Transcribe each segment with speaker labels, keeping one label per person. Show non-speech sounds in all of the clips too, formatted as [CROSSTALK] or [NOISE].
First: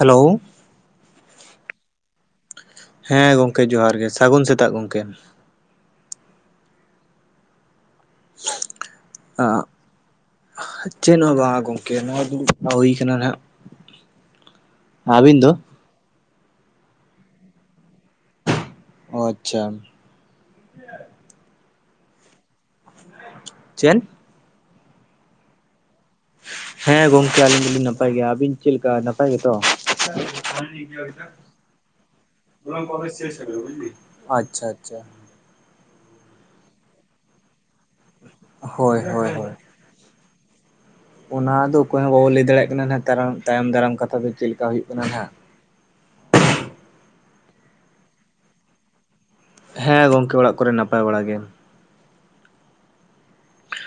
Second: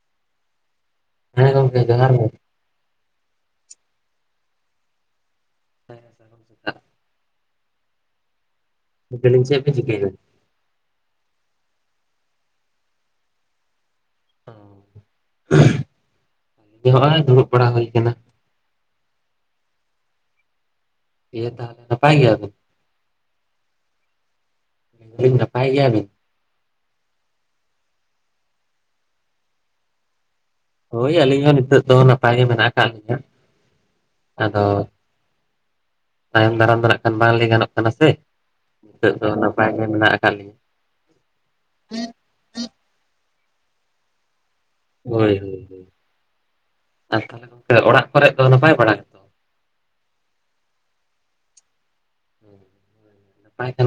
Speaker 1: Hello,
Speaker 2: ᱦᱮᱸ ᱜᱚᱢᱠᱮ ᱡᱚᱦᱟᱨ ᱜᱮ
Speaker 1: ᱦᱮᱸ ᱜᱚᱢᱠᱮ ᱡᱚᱦᱟᱨ ᱜᱮ, ᱥᱟᱹᱜᱩᱱ ᱥᱮᱛᱟᱜ ᱜᱚᱢᱠᱮ ᱾
Speaker 2: [INAUDIBLE]
Speaker 1: [UNINTELLIGIBLE]
Speaker 2: ᱞᱮᱫᱟᱞᱤᱧ ᱪᱮᱫ ᱵᱮᱱ ᱪᱤᱠᱟᱹᱭᱮᱫᱟ?
Speaker 1: ᱪᱮᱫ ᱦᱚᱸ ᱵᱟᱝ ᱜᱚᱢᱠᱮ ᱱᱚᱜᱼᱚᱭ ᱫᱩᱲᱩᱵ ᱵᱟᱲᱟ ᱦᱩᱭ ᱠᱟᱱᱟ ᱱᱟᱱᱟᱜ᱾
Speaker 2: ᱚᱻ
Speaker 1: ᱟᱹᱵᱤᱱ ᱫᱚ?
Speaker 2: ᱱᱚᱜᱼᱚᱭ ᱫᱩᱲᱩᱵ ᱵᱟᱲᱟ ᱦᱳᱭ ᱟᱠᱟᱱᱟ᱾
Speaker 1: ᱚ ᱟᱪᱪᱷᱟ,
Speaker 2: ᱫᱤᱭᱮ ᱛᱟᱦᱚᱞᱮ ᱱᱟᱯᱟᱭ ᱜᱮᱭᱟ ᱵᱤᱱ?
Speaker 1: ᱪᱮᱫ?
Speaker 2: ᱱᱟᱯᱟᱭ ᱜᱮᱭᱟ ᱵᱤᱱ?
Speaker 1: ᱦᱮᱸ ᱜᱚᱢᱠᱮ ᱟᱹᱞᱤᱧ ᱫᱩᱞᱤᱧ ᱱᱟᱯᱟᱭ ᱜᱮᱭᱟ, ᱟᱹᱵᱤᱱ ᱪᱮᱫ ᱞᱮᱠᱟ ᱱᱟᱯᱟᱭ ᱜᱮ ᱛᱚ?
Speaker 2: ᱦᱳᱭ ᱟᱹᱞᱤᱧ ᱦᱚᱸ ᱱᱤᱛᱚᱜ ᱫᱚ ᱱᱟᱯᱟᱭ ᱜᱮ ᱢᱮᱱᱟᱜ ᱟᱠᱟᱫ ᱞᱤᱧᱟᱹ
Speaker 1: [INAUDIBLE]
Speaker 2: ᱟᱫᱚ
Speaker 1: ᱟᱪᱪᱷᱟ ᱟᱪᱪᱷᱟ,
Speaker 2: ᱛᱟᱭᱚᱢ ᱫᱟᱨᱟᱢ ᱫᱚ ᱱᱟᱜ ᱠᱷᱟᱱ ᱵᱟᱝ ᱞᱟᱹᱭ ᱜᱟᱱᱚᱜ ᱠᱟᱱᱟ ᱥᱮ
Speaker 1: ᱦᱳᱭ
Speaker 2: ᱱᱤᱛᱳᱜ ᱫᱚ
Speaker 1: ᱦᱳᱭ ᱦᱳᱭ
Speaker 2: ᱱᱟᱯᱟᱭ, ᱜᱮ ᱢᱮᱱᱟᱜ ᱟᱠᱟᱫ ᱞᱤᱧᱟ ᱾
Speaker 1: ᱚᱱᱟ ᱫᱚ ᱚᱠᱚᱭ ᱦᱚᱸ ᱵᱟᱵᱚ ᱞᱟᱹᱭ ᱫᱟᱲᱮᱭᱟᱜ ᱠᱟᱱᱟ ᱛᱟᱭᱚᱢ ᱫᱟᱨᱟᱢ ᱠᱟᱛᱷᱟ ᱫᱚ ᱪᱮᱫ ᱞᱮᱠᱟ ᱦᱩᱭᱩᱜ ᱠᱟᱱᱟ ᱱᱟᱜ
Speaker 2: ᱦᱳᱭ ᱦᱳᱭ, ᱟᱨ ᱛᱟᱦᱚᱞᱮ ᱜᱚᱢᱠᱮ ᱚᱲᱟᱜ ᱠᱚᱨᱮ ᱫᱚ ᱱᱟᱯᱟᱭ ᱵᱟᱲᱟ? ᱜᱮᱛᱚ?
Speaker 1: ᱦᱮᱸ ᱜᱚᱢᱠᱮ ᱚᱲᱟᱜ ᱠᱚᱨᱮ ᱱᱟᱯᱟᱭ ᱵᱟᱲᱟ ᱜᱮ ᱾
Speaker 2: [UNINTELLIGIBLE]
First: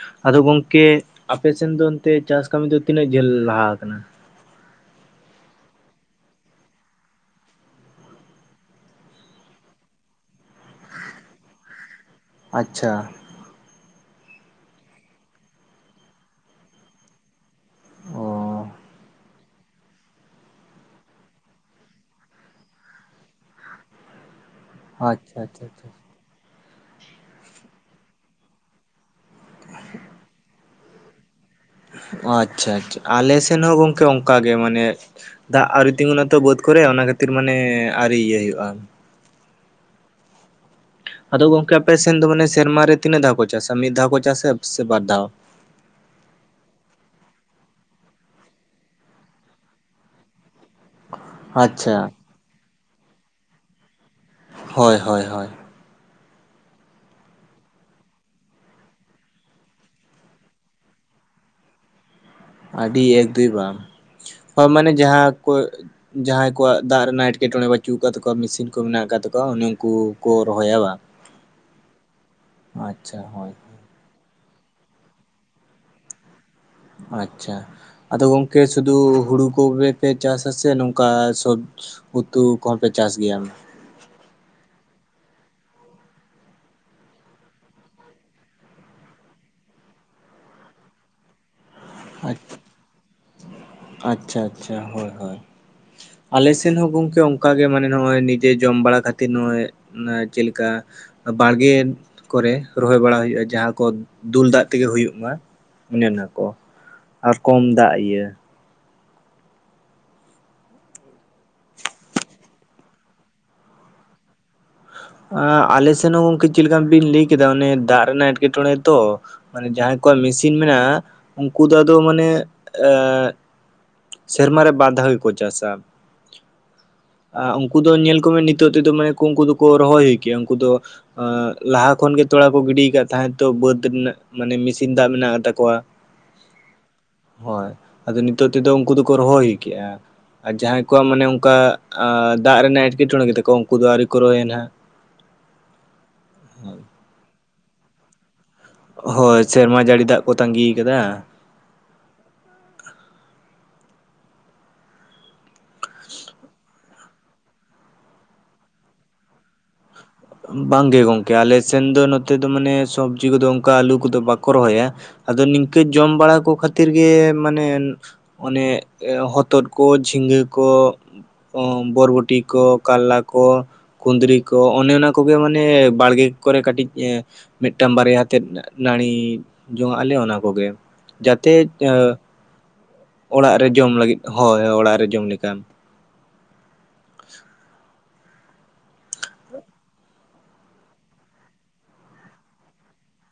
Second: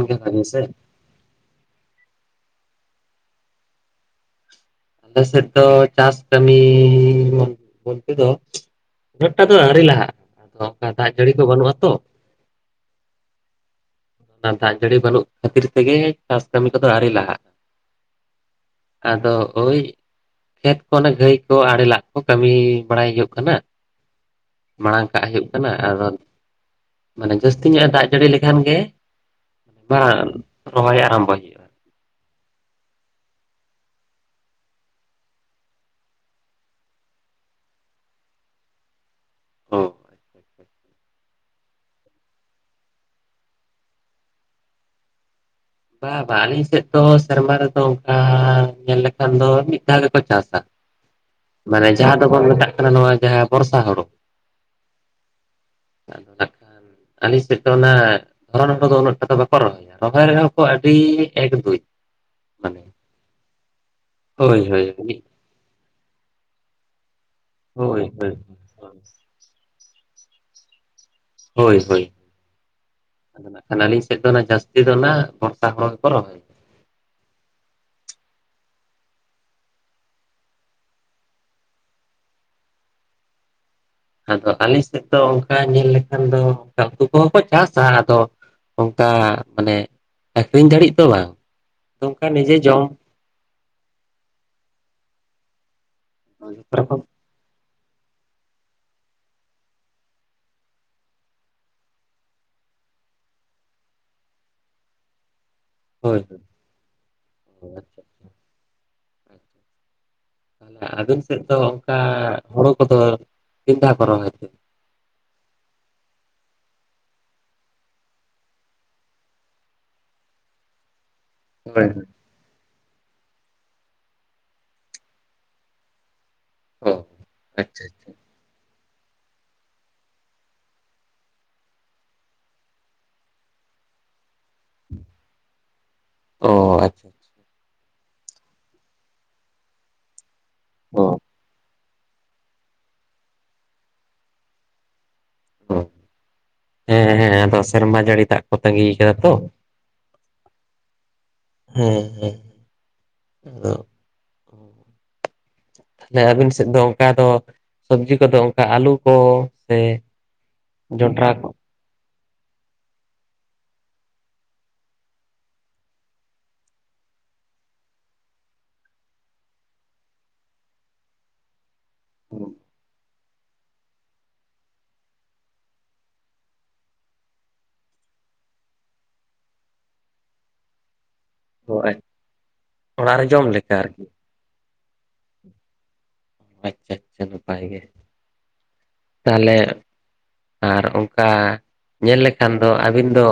Speaker 2: ᱜᱮ
Speaker 1: ᱟᱫᱚ
Speaker 2: ᱵᱷᱟᱜᱮ ᱥᱮ
Speaker 1: ᱜᱚᱝᱠᱮ ᱟᱯᱮᱥᱮᱱ ᱫᱚ ᱚᱱᱛᱮ ᱪᱟᱥ ᱠᱟᱹᱢᱤ ᱫᱚ ᱛᱤᱱᱟᱹᱜ ᱡᱷᱟᱹᱞ ᱞᱟᱦᱟ ᱠᱟᱱᱟ?
Speaker 2: ᱟᱞᱮ ᱥᱮᱫ ᱫᱚ, ᱪᱟᱥ ᱠᱟᱹᱢᱤ ᱵᱚᱞᱛᱮ ᱫᱚ ᱩᱱᱟᱹᱜ ᱴᱟ ᱫᱚ ᱟᱹᱣᱨᱤ ᱞᱟᱦᱟᱜᱼᱟ, ᱟᱫᱚ ᱚᱱᱠᱟ ᱫᱟᱜ ᱡᱟᱹᱲᱤ ᱠᱚ ᱵᱟᱹᱱᱩᱜᱼᱟ ᱛᱚ᱾
Speaker 1: ᱟᱪᱪᱷᱟ᱾
Speaker 2: ᱟ ᱫᱟᱜ ᱡᱟᱹᱲᱤ ᱵᱟᱹᱱᱩᱜ ᱠᱷᱟᱹᱛᱤᱨ ᱛᱮᱜᱮ, ᱪᱟᱥ ᱠᱟᱹᱢᱤ ᱠᱚᱫᱚ ᱟᱹᱣᱨᱤ ᱞᱟᱦᱟᱜᱼᱟ᱾
Speaker 1: ᱚ
Speaker 2: ᱟᱫᱚ ᱦᱳᱭ ᱠᱷᱮᱛ ᱠᱚ ᱚᱱᱮ ᱜᱟᱹᱭ ᱠᱚ ᱟᱲᱮ ᱞᱟᱜ ᱠᱚ ᱠᱟᱹᱢᱤ ᱵᱟᱲᱟᱭ ᱦᱳᱜᱳᱜ ᱠᱟᱱᱟ᱾ ᱢᱟᱲᱟᱝ ᱠᱟᱜ
Speaker 1: ᱟᱪᱪᱷᱟ
Speaker 2: ᱦᱳᱭᱳᱜ
Speaker 1: ᱟᱪᱪᱷᱟ
Speaker 2: ᱠᱟᱱᱟ,
Speaker 1: ᱟᱪᱪᱷᱟ
Speaker 2: ᱟᱫᱚ ᱢᱟᱱᱮ ᱡᱟᱹᱥᱛᱤ ᱧᱚᱜ ᱮ ᱫᱟᱜ ᱡᱟᱹᱲᱤ ᱞᱮᱠᱷᱟᱱ ᱜᱮ ᱵᱟᱝ ᱨᱚᱦᱚᱭ ᱟᱨᱟᱢᱵᱷᱚᱭ ᱦᱳᱭᱳᱜᱼᱟ᱾
Speaker 1: ᱚ ᱟᱪᱪᱷᱟ ᱟᱪᱪᱷᱟ ᱟᱞᱮ ᱥᱮᱱ ᱦᱚᱸ ᱜᱚᱝᱠᱮ ᱚᱱᱠᱟ ᱜᱮ, ᱢᱟᱱᱮ ᱫᱟᱜ ᱟᱹᱣᱨᱤ ᱛᱤᱸᱜᱩᱱᱟ ᱛᱚ ᱵᱟᱹᱫᱽ ᱠᱚᱨᱮ ᱚᱱᱟ ᱠᱷᱟᱹᱛᱤᱨ ᱢᱟᱱᱮ ᱟᱹᱣᱨᱤ ᱤᱭᱟᱹ ᱦᱳᱭᱳᱜᱼᱟ᱾
Speaker 2: ᱦᱚᱸ
Speaker 1: ᱟᱫᱚ ᱜᱚᱝᱠᱮ ᱟᱯᱮ ᱥᱮᱱ ᱫᱚ ᱢᱟᱱᱮ ᱥᱮᱨᱢᱟᱨᱮ ᱛᱤᱱᱟᱹᱜ ᱫᱷᱟᱣ ᱠᱚ ᱪᱟᱥᱟ? ᱢᱤᱫ ᱫᱷᱟᱣ ᱠᱚ ᱪᱟᱥᱟ ᱥᱮ ᱵᱟᱨ ᱫᱷᱟᱣ?
Speaker 2: ᱵᱟᱝ ᱵᱟᱝ ᱟᱹᱞᱤᱧ ᱥᱮᱱ ᱫᱚ ᱥᱮᱨᱢᱟ ᱨᱮᱫᱚ, ᱚᱱᱠᱟ ᱧᱮᱞ ᱞᱮᱠᱷᱟᱱ ᱫᱚ ᱢᱤᱫ ᱫᱷᱟᱣ ᱜᱮᱠᱚ ᱪᱟᱥᱟ᱾ ᱢᱟᱱᱮ
Speaker 1: ᱟᱪᱪᱷᱟ
Speaker 2: ᱡᱟᱦᱟᱸ ᱫᱚ ᱵᱟᱝ ᱢᱮᱛᱟᱜ ᱠᱟᱱᱟ, ᱱᱚᱣᱟ ᱡᱟᱦᱟᱸ ᱵᱚᱨᱥᱟ ᱦᱳᱲᱳ᱾
Speaker 1: ᱦᱚᱭ ᱦᱚᱭ ᱦᱚᱭ᱾
Speaker 2: ᱟᱹᱞᱤᱧ ᱥᱮᱱ ᱫᱚ ᱚᱱᱟ ᱫᱷᱚᱨᱚᱱ ᱫᱚ ᱩᱱᱟᱹᱜ ᱴᱟ ᱫᱚ ᱵᱟᱠᱚ ᱨᱚᱦᱚᱭᱟ ᱨᱚᱦᱚᱭ ᱨᱮᱦᱚᱸ ᱟᱹᱰᱤ ᱮᱠ ᱫᱩᱭ᱾ ᱢᱟᱱᱮ
Speaker 1: ᱟᱹᱰᱤ ᱮᱠ ᱫᱩᱭ ᱵᱟᱝ,
Speaker 2: ᱦᱳᱭ
Speaker 1: ᱢᱟᱱᱮ
Speaker 2: ᱦᱳᱭ ᱦᱳᱭ
Speaker 1: ᱡᱟᱦᱟᱸ ᱠᱚ ᱡᱟᱦᱟᱸᱭ ᱠᱚᱣᱟᱜ ᱫᱟᱜ ᱨᱮᱱᱟ ᱮᱴ ᱠᱮᱴᱚᱬᱮ ᱵᱟᱪᱩᱜ
Speaker 2: ᱦᱳᱭ
Speaker 1: ᱠᱟᱜ ᱛᱟᱠᱚᱣᱟ ᱢᱮᱥᱤᱱ ᱠᱚ ᱢᱮᱱᱟᱜ ᱟᱠᱟᱫ ᱛᱟᱠᱚᱣᱟ ᱩᱱᱤ ᱩᱱᱠᱩ ᱠᱚ ᱨᱚᱦᱚᱭᱟ ᱵᱟᱝ?
Speaker 2: ᱦᱳᱭ ᱦᱳᱭ᱾
Speaker 1: ᱟᱪᱪᱷᱟ ᱦᱳᱭ
Speaker 2: ᱟᱹᱞᱤᱧ ᱥᱮᱫ ᱫᱚ ᱚᱱᱟ ᱡᱟᱹᱥᱛᱤ ᱫᱚ ᱚᱱᱟ ᱵᱚᱥᱛᱟ ᱦᱳᱲᱳ ᱜᱮᱠᱚ ᱨᱚᱦᱚᱭᱟ᱾
Speaker 1: ᱟᱪᱪᱷᱟ ᱟᱫᱚ ᱜᱚᱝᱠᱮ ᱥᱩᱫᱩ ᱦᱩᱲᱩ ᱠᱚᱜᱮᱯᱮ ᱪᱟᱥᱟ ᱥᱮ ᱱᱚᱝᱠᱟ ᱥᱚᱵ ᱩᱛᱩ ᱠᱚᱦᱚᱸᱯᱮ ᱪᱟᱥ ᱜᱮᱭᱟ?
Speaker 2: ᱟᱫᱚ ᱟᱞᱮ ᱥᱮᱜ ᱫᱚ ᱚᱱᱠᱟ ᱧᱮᱞ ᱞᱮᱠᱷᱟᱱ ᱫᱚ ᱩᱱᱠᱩ ᱠᱚᱦᱚᱸ ᱠᱚ ᱪᱟᱥᱟ ᱟᱫᱚ ᱚᱝᱠᱟ ᱢᱟᱱᱮ ᱟᱠᱷᱨᱤᱧ ᱫᱟᱲᱤᱜ ᱫᱚ ᱵᱟᱝ᱾ ᱚᱱᱠᱟ ᱱᱤᱡᱮ ᱡᱚᱢ
Speaker 1: ᱟᱪ-ᱟᱪᱪᱷᱟ ᱟᱪᱪᱷᱟ ᱦᱳᱭ ᱦᱳᱭ᱾ ᱟᱞᱮ
Speaker 2: ᱡᱚᱛᱚ
Speaker 1: ᱥᱮᱱ ᱦᱚᱸ
Speaker 2: ᱨᱚᱠᱚᱢ
Speaker 1: ᱜᱚᱝᱠᱮ ᱚᱱᱠᱟᱜ ᱜᱮ ᱢᱟᱱᱮ ᱱᱚᱜᱼᱚᱭ ᱱᱤᱡᱮ ᱡᱚᱢ ᱵᱟᱲᱟ ᱠᱷᱟᱹᱛᱤᱨ ᱱᱚᱜᱼᱚᱭ ᱪᱮᱞᱮᱠᱟ ᱵᱟᱲᱜᱮ ᱠᱚᱨᱮ ᱨᱚᱦᱚᱭ ᱵᱟᱲᱟ ᱦᱳᱭᱳᱜᱼᱟ ᱡᱟᱦᱟᱸ ᱠᱚ ᱫᱩᱞ ᱫᱟᱜ ᱛᱮᱜᱮ ᱦᱳᱭᱳᱜ ᱢᱟ᱾ ᱚᱱᱮ
Speaker 2: ᱦᱳᱭ
Speaker 1: ᱚᱱᱠᱟ
Speaker 2: ᱦᱳᱭ
Speaker 1: ᱠᱚ ᱟᱨ ᱠᱚᱢ
Speaker 2: ᱦᱳᱭ,
Speaker 1: ᱫᱟᱜ
Speaker 2: ᱟᱪᱪᱷᱟ
Speaker 1: ᱤᱭᱟᱹ
Speaker 2: ᱟᱪᱪᱷᱟ ᱟᱪᱪᱷᱟ᱾ ᱟᱵᱤᱱ ᱥᱮᱫ ᱫᱚ ᱚᱝᱠᱟ ᱦᱳᱲᱩ ᱠᱚᱫᱚ ᱛᱤᱱᱫᱷᱟᱣ ᱠᱚ ᱨᱚᱦᱚᱭ ᱛᱮ?
Speaker 1: ᱟᱸ ᱟᱞᱮ ᱥᱮᱱ ᱦᱚᱸ ᱜᱚᱝᱠᱮ ᱪᱮᱫ ᱞᱮᱠᱟ ᱵᱤᱱ ᱞᱟᱹᱭ ᱠᱮᱫᱟ ᱚᱱᱮ ᱫᱟᱜ ᱨᱮᱱᱟᱜ ᱮᱴᱠᱮᱴᱚᱬᱮ ᱛᱚ᱾ ᱢᱟᱱᱮ ᱡᱟᱦᱟᱸᱭ ᱠᱚᱣᱟᱜ ᱢᱮᱥᱤᱱ ᱢᱮᱱᱟᱜᱼᱟ, ᱩᱱᱠᱩ ᱫᱚ
Speaker 2: ᱦᱳᱭ
Speaker 1: ᱟᱫᱚ
Speaker 2: ᱦᱳᱭ
Speaker 1: ᱢᱟᱱᱮ ᱟᱸᱜ ᱥᱮᱨᱢᱟ ᱨᱮ ᱵᱟᱨ ᱫᱷᱟᱣ ᱜᱮᱠᱚ ᱪᱟᱥᱟ᱾
Speaker 2: ᱚ
Speaker 1: ᱟ ᱩᱝᱠᱩ
Speaker 2: ᱟᱪᱪᱷᱟ
Speaker 1: ᱫᱚ
Speaker 2: ᱟᱪᱪᱷᱟ
Speaker 1: ᱧᱮᱞ ᱠᱚᱵᱮᱱ ᱱᱤᱛᱳᱜ ᱛᱮᱫᱚ ᱢᱟᱱᱮ ᱩᱝᱠᱩ ᱫᱚᱠᱚ ᱨᱚᱦᱚᱭ ᱦᱳᱭ ᱠᱮᱭᱟ ᱩᱝᱠᱩ ᱫᱚ ᱟ ᱞᱟᱦᱟ ᱠᱷᱚᱱᱜᱮ ᱛᱚᱲᱟ ᱠᱚ ᱜᱤᱰᱤ ᱠᱟᱫ ᱛᱟᱦᱮᱸᱫ ᱛᱚ ᱵᱟᱹᱫᱽ ᱨᱮᱱᱟᱜ ᱢᱟᱱᱮ ᱢᱮᱥᱤᱱ ᱫᱟᱜ ᱢᱮᱱᱟᱜ ᱛᱟᱠᱚᱣᱟ᱾
Speaker 2: ᱚ ᱟᱪᱪᱷᱟ ᱟᱪᱪᱷᱟ᱾
Speaker 1: ᱦᱚᱭ ᱟᱫᱚ ᱱᱤᱛᱚᱜ ᱩᱝᱠᱩ ᱛᱮᱫᱚ ᱩᱱᱠᱩ ᱫᱚᱠᱚ ᱨᱚᱦᱚᱭ ᱠᱮᱜᱼᱟ ᱟᱨ ᱡᱟᱦᱟᱸᱭ
Speaker 2: ᱚ
Speaker 1: ᱠᱚᱣᱟᱜ ᱢᱟᱱᱮ ᱚᱝᱠᱟ ᱟ ᱫᱟᱜ ᱨᱮᱱᱟᱜ ᱮᱸᱴᱠᱮᱴᱚᱬᱮ ᱜᱮᱛᱟᱠᱚᱣᱟ ᱩᱱᱠᱩ ᱫᱚ ᱟᱹᱣᱨᱤ ᱠᱚ ᱨᱚᱦᱚᱭ ᱱᱟᱜ᱾
Speaker 2: [UNINTELLIGIBLE] ᱦᱮᱸ ᱦᱮᱸ ᱟᱫᱚ ᱥᱮᱨᱢᱟ ᱡᱟᱹᱲᱤ ᱫᱟᱜ ᱠᱚ ᱛᱟᱺᱜᱤ ᱠᱟᱫᱟ ᱛᱚ
Speaker 1: ᱦᱳᱭ ᱥᱮᱨᱢᱟ ᱡᱟᱹᱲᱤ ᱫᱟᱜ ᱠᱚ ᱛᱟᱸᱜᱤ ᱠᱟᱫᱟ᱾
Speaker 2: ᱦᱮᱸ ᱦᱮᱸ ᱟᱫᱚ
Speaker 1: [UNINTELLIGIBLE]
Speaker 2: ᱡᱮ ᱟᱹᱵᱤᱱ ᱥᱮᱫ ᱫᱚ ᱚᱱᱠᱟ ᱫᱚ ᱥᱚᱵᱽᱡᱤ ᱠᱚᱫᱚ ᱚᱱᱠᱟ ᱟᱹᱞᱩ ᱠᱚ ᱥᱮ
Speaker 1: ᱵᱟᱝᱜᱮ
Speaker 2: ᱡᱚᱱᱰᱨᱟ
Speaker 1: ᱜᱚᱢᱠᱮ
Speaker 2: ᱠᱚ
Speaker 1: ᱟᱞᱮ ᱥᱮᱱ ᱫᱚ ᱱᱚᱛᱮ ᱫᱚ ᱢᱟᱱᱮ ᱥᱚᱵᱽᱡᱤ ᱠᱚᱫᱚ ᱚᱱᱠᱟ ᱟᱹᱞᱩ ᱠᱚᱫᱚ ᱵᱟᱠᱚ ᱨᱚᱦᱚᱭᱟ ᱾ ᱟᱫᱚ ᱱᱤᱝᱠᱟᱹ ᱡᱚᱢ ᱵᱟᱲᱟ ᱠᱚ ᱠᱷᱟᱹᱛᱤᱨ ᱜᱮ ᱢᱟᱱᱮ ᱚᱱᱮ ᱦᱚᱛᱚᱫ ᱠᱚ, ᱡᱷᱤᱸᱜᱟᱹ ᱠᱚ ᱚᱸ ᱵᱚᱨᱵᱚᱴᱤ ᱠᱚ, ᱠᱟᱨᱞᱟ ᱠᱚ, ᱠᱩᱫᱽᱨᱤ ᱠᱚ ᱚᱱᱮ ᱚᱱᱟ ᱠᱚᱜᱮ ᱢᱟᱱᱮ ᱵᱟᱲᱜᱮ ᱠᱚᱨᱮ ᱠᱟᱹᱴᱤᱡ ᱮᱸ ᱢᱤᱫᱴᱟᱝ ᱵᱟᱨᱭᱟ ᱛᱮᱫ ᱱᱟᱹᱲᱤ ᱡᱚᱝᱟᱜ ᱟᱞᱮ ᱚᱱᱟ ᱠᱚᱜᱮ ᱾ ᱡᱟᱛᱮ ᱮᱸ ᱚᱲᱟᱜ ᱨᱮ ᱡᱚᱢ ᱞᱟᱹᱜᱤᱫ ᱦᱳᱭ ᱚᱲᱟᱜ ᱨᱮ ᱡᱚᱢ ᱞᱮᱠᱟᱱ ᱾
Speaker 2: ᱟᱪᱪᱷᱟ ᱟᱪᱪᱷᱟ ᱱᱟᱯᱟᱭ ᱜᱮ, ᱛᱟᱦᱚᱞᱮ ᱟᱨ ᱚᱱᱠᱟ ᱧᱮᱞ ᱞᱮᱠᱷᱟᱱ ᱫᱚ ᱟᱹᱵᱤᱱ ᱫᱚ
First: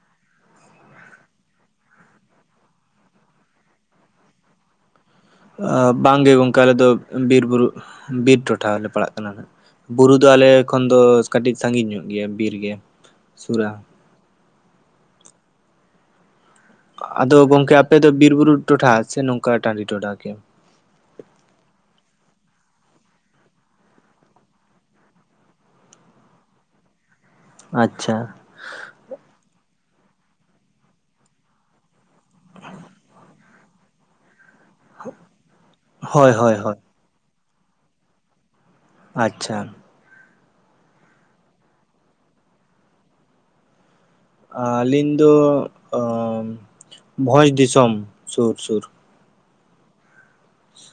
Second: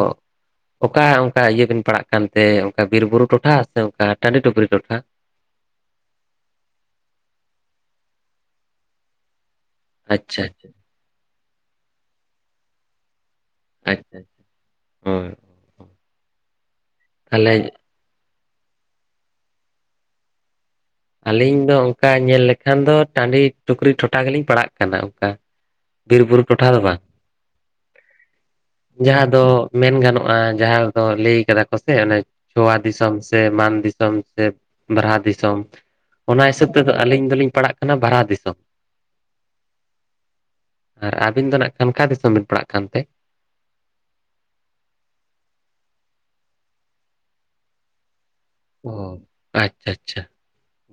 Speaker 2: ᱚᱠᱟ ᱚᱱᱠᱟ ᱤᱭᱟᱹ ᱵᱤᱱ ᱯᱟᱲᱟᱜ ᱠᱟᱱ ᱛᱮ ᱚᱱᱠᱟ ᱵᱤᱨ ᱵᱩᱨᱩ ᱴᱚᱴᱷᱟ ᱥᱮ ᱚᱱᱠᱟ ᱴᱟᱺᱰᱤ ᱴᱩᱯᱨᱤ ᱴᱚᱴᱷᱟ?
Speaker 1: ᱵᱟᱝᱜᱮ ᱜᱚᱝᱠᱮ ᱟᱞᱮ ᱫᱚ ᱵᱤᱨ ᱵᱩᱨᱩ ᱵᱤᱨ ᱴᱚᱴᱷᱟ ᱞᱮ ᱯᱟᱲᱟᱜ ᱠᱟᱱᱟ ᱱᱟᱜ ᱾ ᱵᱩᱨᱩ ᱫᱚ
Speaker 2: ᱟᱪᱪᱷᱟ
Speaker 1: ᱟᱞᱮ
Speaker 2: ᱟᱪᱪᱷᱟ
Speaker 1: ᱠᱷᱚᱱ ᱫᱚ ᱠᱟᱹᱴᱤᱡ ᱥᱟᱺᱜᱤᱧ ᱧᱚᱜ ᱜᱮᱭᱟ ᱵᱤᱨ ᱜᱮ ᱥᱩᱨᱟ ᱾
Speaker 2: ᱟᱪᱪᱷᱟ ᱦᱳᱭ
Speaker 1: ᱟᱫᱚ
Speaker 2: ᱛᱟᱦᱚᱞᱮ
Speaker 1: ᱜᱚᱝᱠᱮ ᱟᱯᱮ ᱫᱚ ᱵᱤᱨ ᱵᱩᱨᱩ ᱴᱚᱴᱷᱟ ᱥᱮ ᱱᱚᱝᱠᱟ ᱴᱟᱺᱰᱤ ᱴᱚᱴᱷᱟ ᱠᱮ?
Speaker 2: ᱟᱞᱤᱧ ᱫᱚ ᱚᱱᱠᱟ ᱧᱮᱞ ᱞᱮᱠᱷᱟᱱ ᱫᱚ ᱴᱟᱺᱰᱤ ᱴᱩᱠᱨᱤ ᱴᱚᱴᱷᱟ ᱜᱮᱞᱤᱧ ᱯᱟᱲᱟᱜ ᱠᱟᱱᱟ ᱚᱱᱠᱟ ᱾ ᱵᱤᱨ ᱵᱩᱨᱩ ᱴᱚᱴᱷᱟ ᱫᱚ ᱵᱟ?
Speaker 1: ᱟᱪᱪᱷᱟ ᱾
Speaker 2: ᱡᱟᱦᱟᱸ ᱫᱚ ᱢᱮᱱ ᱜᱟᱱᱚᱜᱼᱟ ᱡᱟᱦᱟᱸ ᱫᱚ ᱞᱟᱹᱭ ᱠᱟᱫᱟ ᱠᱚ ᱥᱮ ᱚᱱᱮ ᱪᱷᱳᱣᱟ ᱫᱤᱥᱚᱢ ᱥᱮ ᱢᱟᱱ ᱫᱤᱥᱚᱢ ᱥᱮ ᱵᱟᱨᱦᱟ ᱫᱤᱥᱚᱢ
Speaker 1: ᱦᱳᱭ
Speaker 2: ᱚᱱᱟ
Speaker 1: ᱦᱳᱭ
Speaker 2: ᱦᱤᱥᱟᱹᱵ
Speaker 1: ᱦᱳᱭ
Speaker 2: ᱛᱮᱫᱚ ᱟᱹᱞᱤᱧ ᱫᱚᱞᱤᱧ ᱯᱟᱲᱦᱟᱜ ᱠᱟᱱᱟ ᱵᱟᱨᱦᱟ ᱫᱤᱥᱚᱢ ᱾
Speaker 1: ᱟᱪᱪᱷᱟ ᱾
Speaker 2: ᱟᱨ ᱟᱹᱵᱤᱱ ᱫᱚ ᱱᱟᱜ ᱠᱷᱟᱱ ᱚᱠᱟ ᱫᱤᱥᱚᱢ ᱵᱤᱱ ᱯᱟᱲᱟᱜ ᱠᱟᱱᱛᱮ?
Speaker 1: ᱟᱹᱞᱤᱧ ᱫᱚ ᱚᱸ ᱵᱷᱚᱡᱽ ᱫᱤᱥᱚᱢ ᱥᱩᱨ ᱥᱩᱨ ᱾
Speaker 2: ᱚ ᱟᱪᱪᱷᱟ ᱟᱪᱪᱷᱟ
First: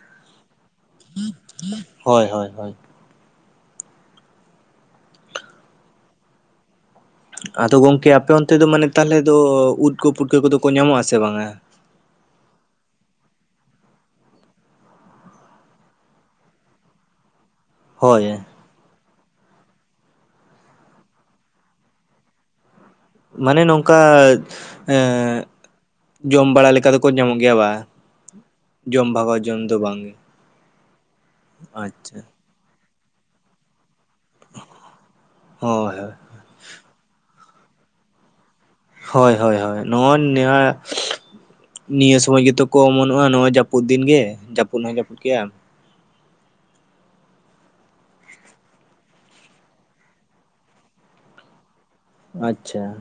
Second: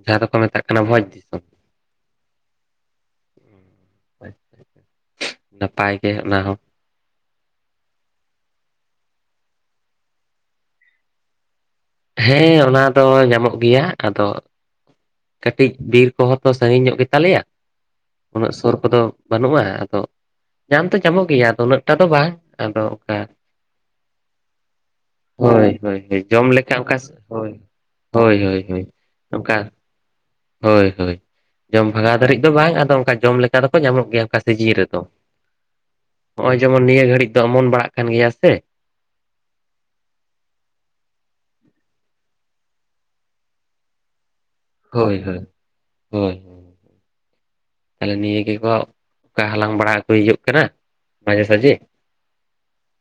Speaker 2: ᱡᱟᱦᱟᱸ ᱫᱚᱠᱚ ᱢᱮᱛᱟᱜ ᱵᱷᱚᱡᱽ ᱫᱤᱥᱚᱢ?
Speaker 1: ᱦᱳᱭ ᱦᱳᱭ ᱦᱳᱭ
Speaker 2: ᱚ ᱟᱪᱪᱷᱟ ᱟᱪᱪᱷᱟ ᱱᱟᱯᱟᱭ ᱜᱮ ᱚᱱᱟ ᱦᱚᱸ ᱾
Speaker 1: ᱟᱫᱚ ᱜᱚᱝᱠᱮ ᱟᱯᱮ ᱚᱱᱛᱮ ᱫᱚ ᱢᱟᱱᱮ ᱛᱟᱦᱚᱞᱮ ᱫᱚ ᱩᱫ ᱠᱚ, ᱯᱩᱴᱠᱟᱹ ᱠᱚᱫᱚ ᱠᱚ ᱧᱟᱢᱚᱜ ᱟᱥᱮ ᱵᱟᱝᱟ?
Speaker 2: ᱦᱮᱸ ᱚᱱᱟ ᱫᱚ ᱧᱟᱢᱚᱜ ᱜᱮᱭᱟ ᱟᱫᱚ ᱠᱟᱹᱴᱤᱡ ᱵᱤᱨ ᱠᱚᱦᱚᱸ ᱛᱚ ᱥᱟᱺᱜᱤᱧ ᱧᱚᱜ ᱜᱮᱛᱟ ᱞᱮᱭᱟ
Speaker 1: ᱦᱳᱭ
Speaker 2: ᱩᱱᱟᱹᱜ ᱥᱩᱨ ᱠᱚᱫᱚ ᱵᱟᱹᱱᱩᱜᱼᱟ, ᱟᱫᱚ ᱧᱟᱢ ᱫᱚ ᱧᱟᱢᱚᱜ ᱜᱮᱭᱟ ᱟᱫᱚ ᱩᱱᱟᱹᱜ ᱴᱟ ᱫᱚ ᱵᱟᱝ ᱟᱫᱚ ᱚᱱᱠᱟ
Speaker 1: ᱢᱟᱱᱮ ᱱᱚᱝᱠᱟ ᱮᱸ
Speaker 2: ᱦᱳᱭ ᱦᱳᱭ ᱦᱳᱭ
Speaker 1: ᱡᱚᱢ ᱵᱟᱲᱟ ᱚᱠᱟ ᱞᱮᱠᱟ ᱫᱚᱠᱚ ᱧᱟᱢᱚᱜ
Speaker 2: ᱦᱳᱭ
Speaker 1: ᱜᱮᱭᱟ ᱵᱟ?
Speaker 2: ᱦᱳᱭ ᱦᱳᱭ ᱦᱳᱭ
Speaker 1: ᱡᱚᱢ ᱵᱷᱟᱜᱟᱣ ᱡᱚᱢ
Speaker 2: ᱚᱱᱠᱟ
Speaker 1: ᱫᱚ ᱵᱟᱝ ᱜᱮ ᱾
Speaker 2: ᱦᱳᱭ ᱦᱳᱭ ᱡᱚᱢ ᱵᱷᱟᱜᱟᱣ ᱫᱷᱟᱹᱨᱤᱡ ᱫᱚ ᱵᱟᱝ ᱟᱫᱚ ᱚᱱᱠᱟ ᱡᱚᱢ ᱞᱮᱠᱟ ᱫᱚᱠᱚ ᱧᱟᱢᱚᱜ ᱜᱮᱭᱟ ᱚᱱᱠᱟ ᱥᱤᱡᱤᱱ ᱨᱮᱫᱚ ᱾
Speaker 1: ᱦᱳᱭ ᱦᱳᱭ ᱾
Speaker 2: ᱦᱚᱸᱜᱼᱚᱭ ᱡᱮᱢᱚᱱ ᱱᱤᱭᱟᱹ ᱜᱷᱟᱹᱲᱤᱡ ᱫᱚ ᱚᱢᱚᱱ ᱵᱟᱲᱟᱜ ᱠᱟᱱ ᱜᱮᱭᱟ ᱥᱮ ᱾
Speaker 1: ᱦᱳᱭ ᱦᱳᱭ ᱦᱳᱭ ᱱᱚᱜᱼᱚᱭ ᱱᱤᱭᱟ ᱱᱤᱭᱟᱹ ᱥᱚᱢᱚᱡ ᱜᱮᱛᱚ ᱠᱚ ᱚᱢᱚᱱᱚᱜᱼᱟ ᱱᱚᱜ-ᱚᱭ ᱡᱟᱹᱯᱩᱫ ᱫᱤᱱ ᱜᱮ ᱡᱟᱯ
Speaker 2: ᱦᱳᱭ ᱦᱳᱭ, ᱦᱳᱭ ᱾ ᱛᱟᱦᱚᱞᱮ ᱱᱤᱭᱟᱹ ᱜᱮᱠᱚ ᱚᱱᱠᱟ ᱦᱟᱞᱟᱝ ᱵᱟᱲᱟ ᱠᱚ ᱦᱤᱡᱩᱜ ᱠᱟᱱᱟ ᱢᱟᱡᱷᱮ ᱥᱟᱡᱷᱮ ᱾
Speaker 1: ᱟᱪᱪᱷᱟ ᱾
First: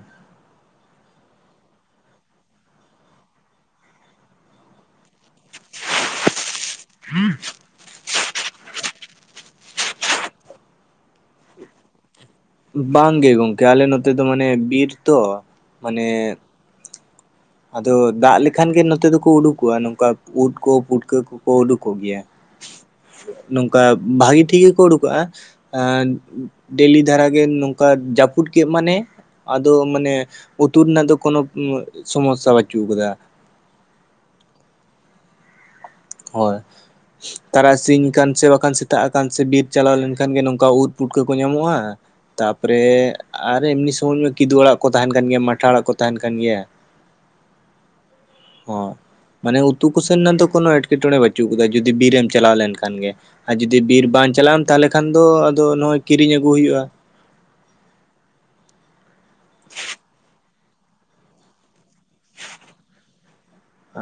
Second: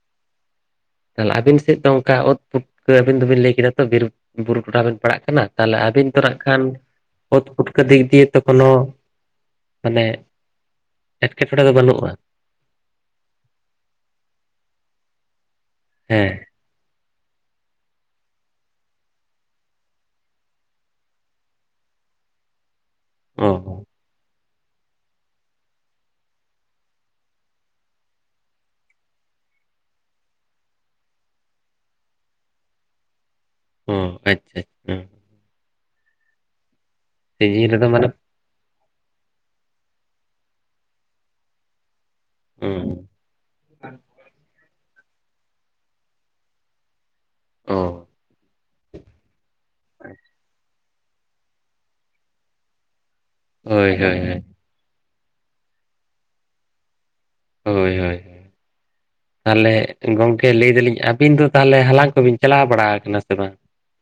Speaker 2: ᱛᱟᱦᱚᱞᱮ ᱟᱵᱤᱱ ᱥᱮᱫ ᱫᱚ ᱚᱱᱠᱟ ᱩᱫ ᱯᱩᱴᱠᱟᱹ ᱟᱹᱵᱤᱱ ᱫᱚᱵᱤᱱ ᱞᱟᱹᱭ ᱠᱮᱫᱟ ᱛᱚ ᱵᱤᱨ ᱵᱩᱨᱩ ᱴᱚᱴᱷᱟ ᱵᱤᱱ ᱯᱟᱲᱟᱜ ᱠᱟᱱᱟ ᱛᱟᱦᱞᱮ ᱟᱹᱵᱤᱱ ᱫᱚ ᱱᱟᱜ ᱠᱷᱟᱱ ᱩᱫ ᱯᱩᱴᱠᱟᱹ ᱫᱤᱠ ᱫᱤᱭᱮ ᱛᱚ ᱠᱳᱱᱳ ᱢᱟᱱᱮ ᱮᱴᱠᱮᱴᱚᱬᱮ ᱫᱚ ᱵᱟᱹᱱᱩᱜᱼᱟ?
Speaker 1: ᱵᱟᱝ ᱜᱮ ᱜᱚᱝᱠᱮ, ᱟᱞᱮ ᱱᱚᱛᱮ ᱫᱚ ᱢᱟᱱᱮ ᱵᱤᱨ ᱛᱚ ᱢᱟᱱᱮ
Speaker 2: ᱦᱮᱸ
Speaker 1: ᱟᱫᱚ ᱫᱟᱜ ᱞᱮᱠᱷᱟᱱ ᱜᱮ ᱱᱚᱛᱮ ᱫᱚᱠᱚ ᱩᱰᱩᱠᱚᱜᱼᱟ, ᱱᱚᱝᱠᱟ ᱩᱫ ᱠᱚ ᱯᱩᱴᱠᱟᱹ ᱠᱚᱠᱚ ᱩᱰᱩᱠᱚᱜ ᱜᱮᱭᱟ᱾
Speaker 2: ᱚ
Speaker 1: ᱱᱚᱝᱠᱟ ᱵᱷᱟᱜᱮ ᱴᱷᱤᱠ ᱜᱮᱠᱚ ᱩᱰᱩᱠᱚᱜᱼᱟ᱾ ᱮ ᱰᱮᱞᱤ ᱫᱷᱟᱨᱟ ᱜᱮ, ᱱᱚᱝᱠᱟ ᱡᱟᱹᱯᱩᱫ ᱠᱮᱫ ᱢᱟᱱᱮ ᱟᱫᱚ ᱢᱟᱱᱮ ᱩᱛᱩ ᱨᱮᱱᱟᱜ ᱫᱚ, ᱠᱚᱱᱚ ᱥᱚᱢᱚᱥᱥᱟ ᱵᱟᱹᱪᱩᱜ ᱠᱟᱫᱟ᱾
Speaker 2: ᱚᱻ ᱟᱪᱪᱷᱟ ᱟᱪᱪᱷᱟ᱾
Speaker 1: ᱦᱚᱭ,
Speaker 2: ᱥᱤᱡᱤᱱ ᱨᱮᱫᱚ ᱢᱟᱱᱮ
Speaker 1: ᱛᱟᱨᱟᱥᱤᱧ ᱟᱠᱟᱱ ᱥᱮ ᱵᱟᱝᱠᱷᱟᱱ ᱥᱮᱛᱟᱜ ᱟᱠᱟᱱ ᱥᱮ ᱵᱤᱨ ᱪᱟᱞᱟᱣ ᱞᱮᱱᱠᱷᱟᱱ ᱜᱮ, ᱱᱚᱝᱠᱟ ᱩᱫ ᱯᱩᱴᱠᱟᱹ ᱠᱚ ᱧᱟᱢᱚᱜᱼᱟ᱾
Speaker 2: ᱚ
Speaker 1: ᱛᱟᱯᱚᱨᱮ ᱟᱨ ᱮᱢᱱᱤ ᱥᱚᱢᱚᱭ ᱢᱟ ᱠᱤᱫᱩ ᱟᱲᱟᱜ ᱠᱚ ᱛᱟᱦᱮᱱ ᱠᱟᱱ ᱜᱮᱭᱟ, ᱢᱟᱴᱷᱟ ᱟᱲᱟᱜ ᱠᱚ ᱛᱟᱦᱮᱱ ᱠᱟᱱ ᱜᱮᱭᱟ᱾
Speaker 2: ᱚ
Speaker 1: ᱚᱸ, ᱢᱟᱱᱮ ᱩᱛᱩᱠᱩᱥᱮᱱ ᱱᱟ ᱛᱚ ᱠᱳᱱᱳ ᱮᱴ ᱮᱴᱠᱮᱴᱚᱬᱮ ᱵᱟᱹᱪᱩᱜ ᱠᱟᱫᱟ, ᱡᱩᱫᱤ ᱵᱤᱨ ᱮᱢ ᱪᱟᱞᱟᱣ ᱞᱮᱱᱠᱷᱟᱱ ᱜᱮ, ᱟᱨ ᱡᱩᱫᱤ
Speaker 2: ᱦᱳᱭ
Speaker 1: ᱵᱤᱨ
Speaker 2: ᱦᱳᱭ
Speaker 1: ᱵᱟᱝ
Speaker 2: ᱦᱳᱭ
Speaker 1: ᱪᱟᱞᱟᱣ ᱟᱢ ᱛᱟᱦᱚᱞᱮ ᱠᱷᱟᱱ ᱫᱚ ᱟᱫᱚ, ᱱᱚᱜᱼᱚᱭ ᱠᱤᱨᱤᱧ ᱟᱹᱜᱩ ᱦᱩᱭᱩᱜᱼᱟ᱾
Speaker 2: ᱦᱳᱭ ᱦᱳᱭ᱾ ᱛᱟᱦᱚᱞᱮ ᱜᱚᱝᱠᱮ ᱞᱟᱹᱭ ᱫᱟᱞᱤᱧ, ᱟᱹᱵᱤᱱ ᱫᱚ ᱛᱟᱦᱚᱞᱮ ᱦᱟᱞᱟᱝ ᱠᱚᱵᱤᱱ ᱪᱟᱞᱟᱣ ᱵᱟᱲᱟ ᱟᱠᱟᱱᱟ ᱥᱮ ᱵᱟᱝ?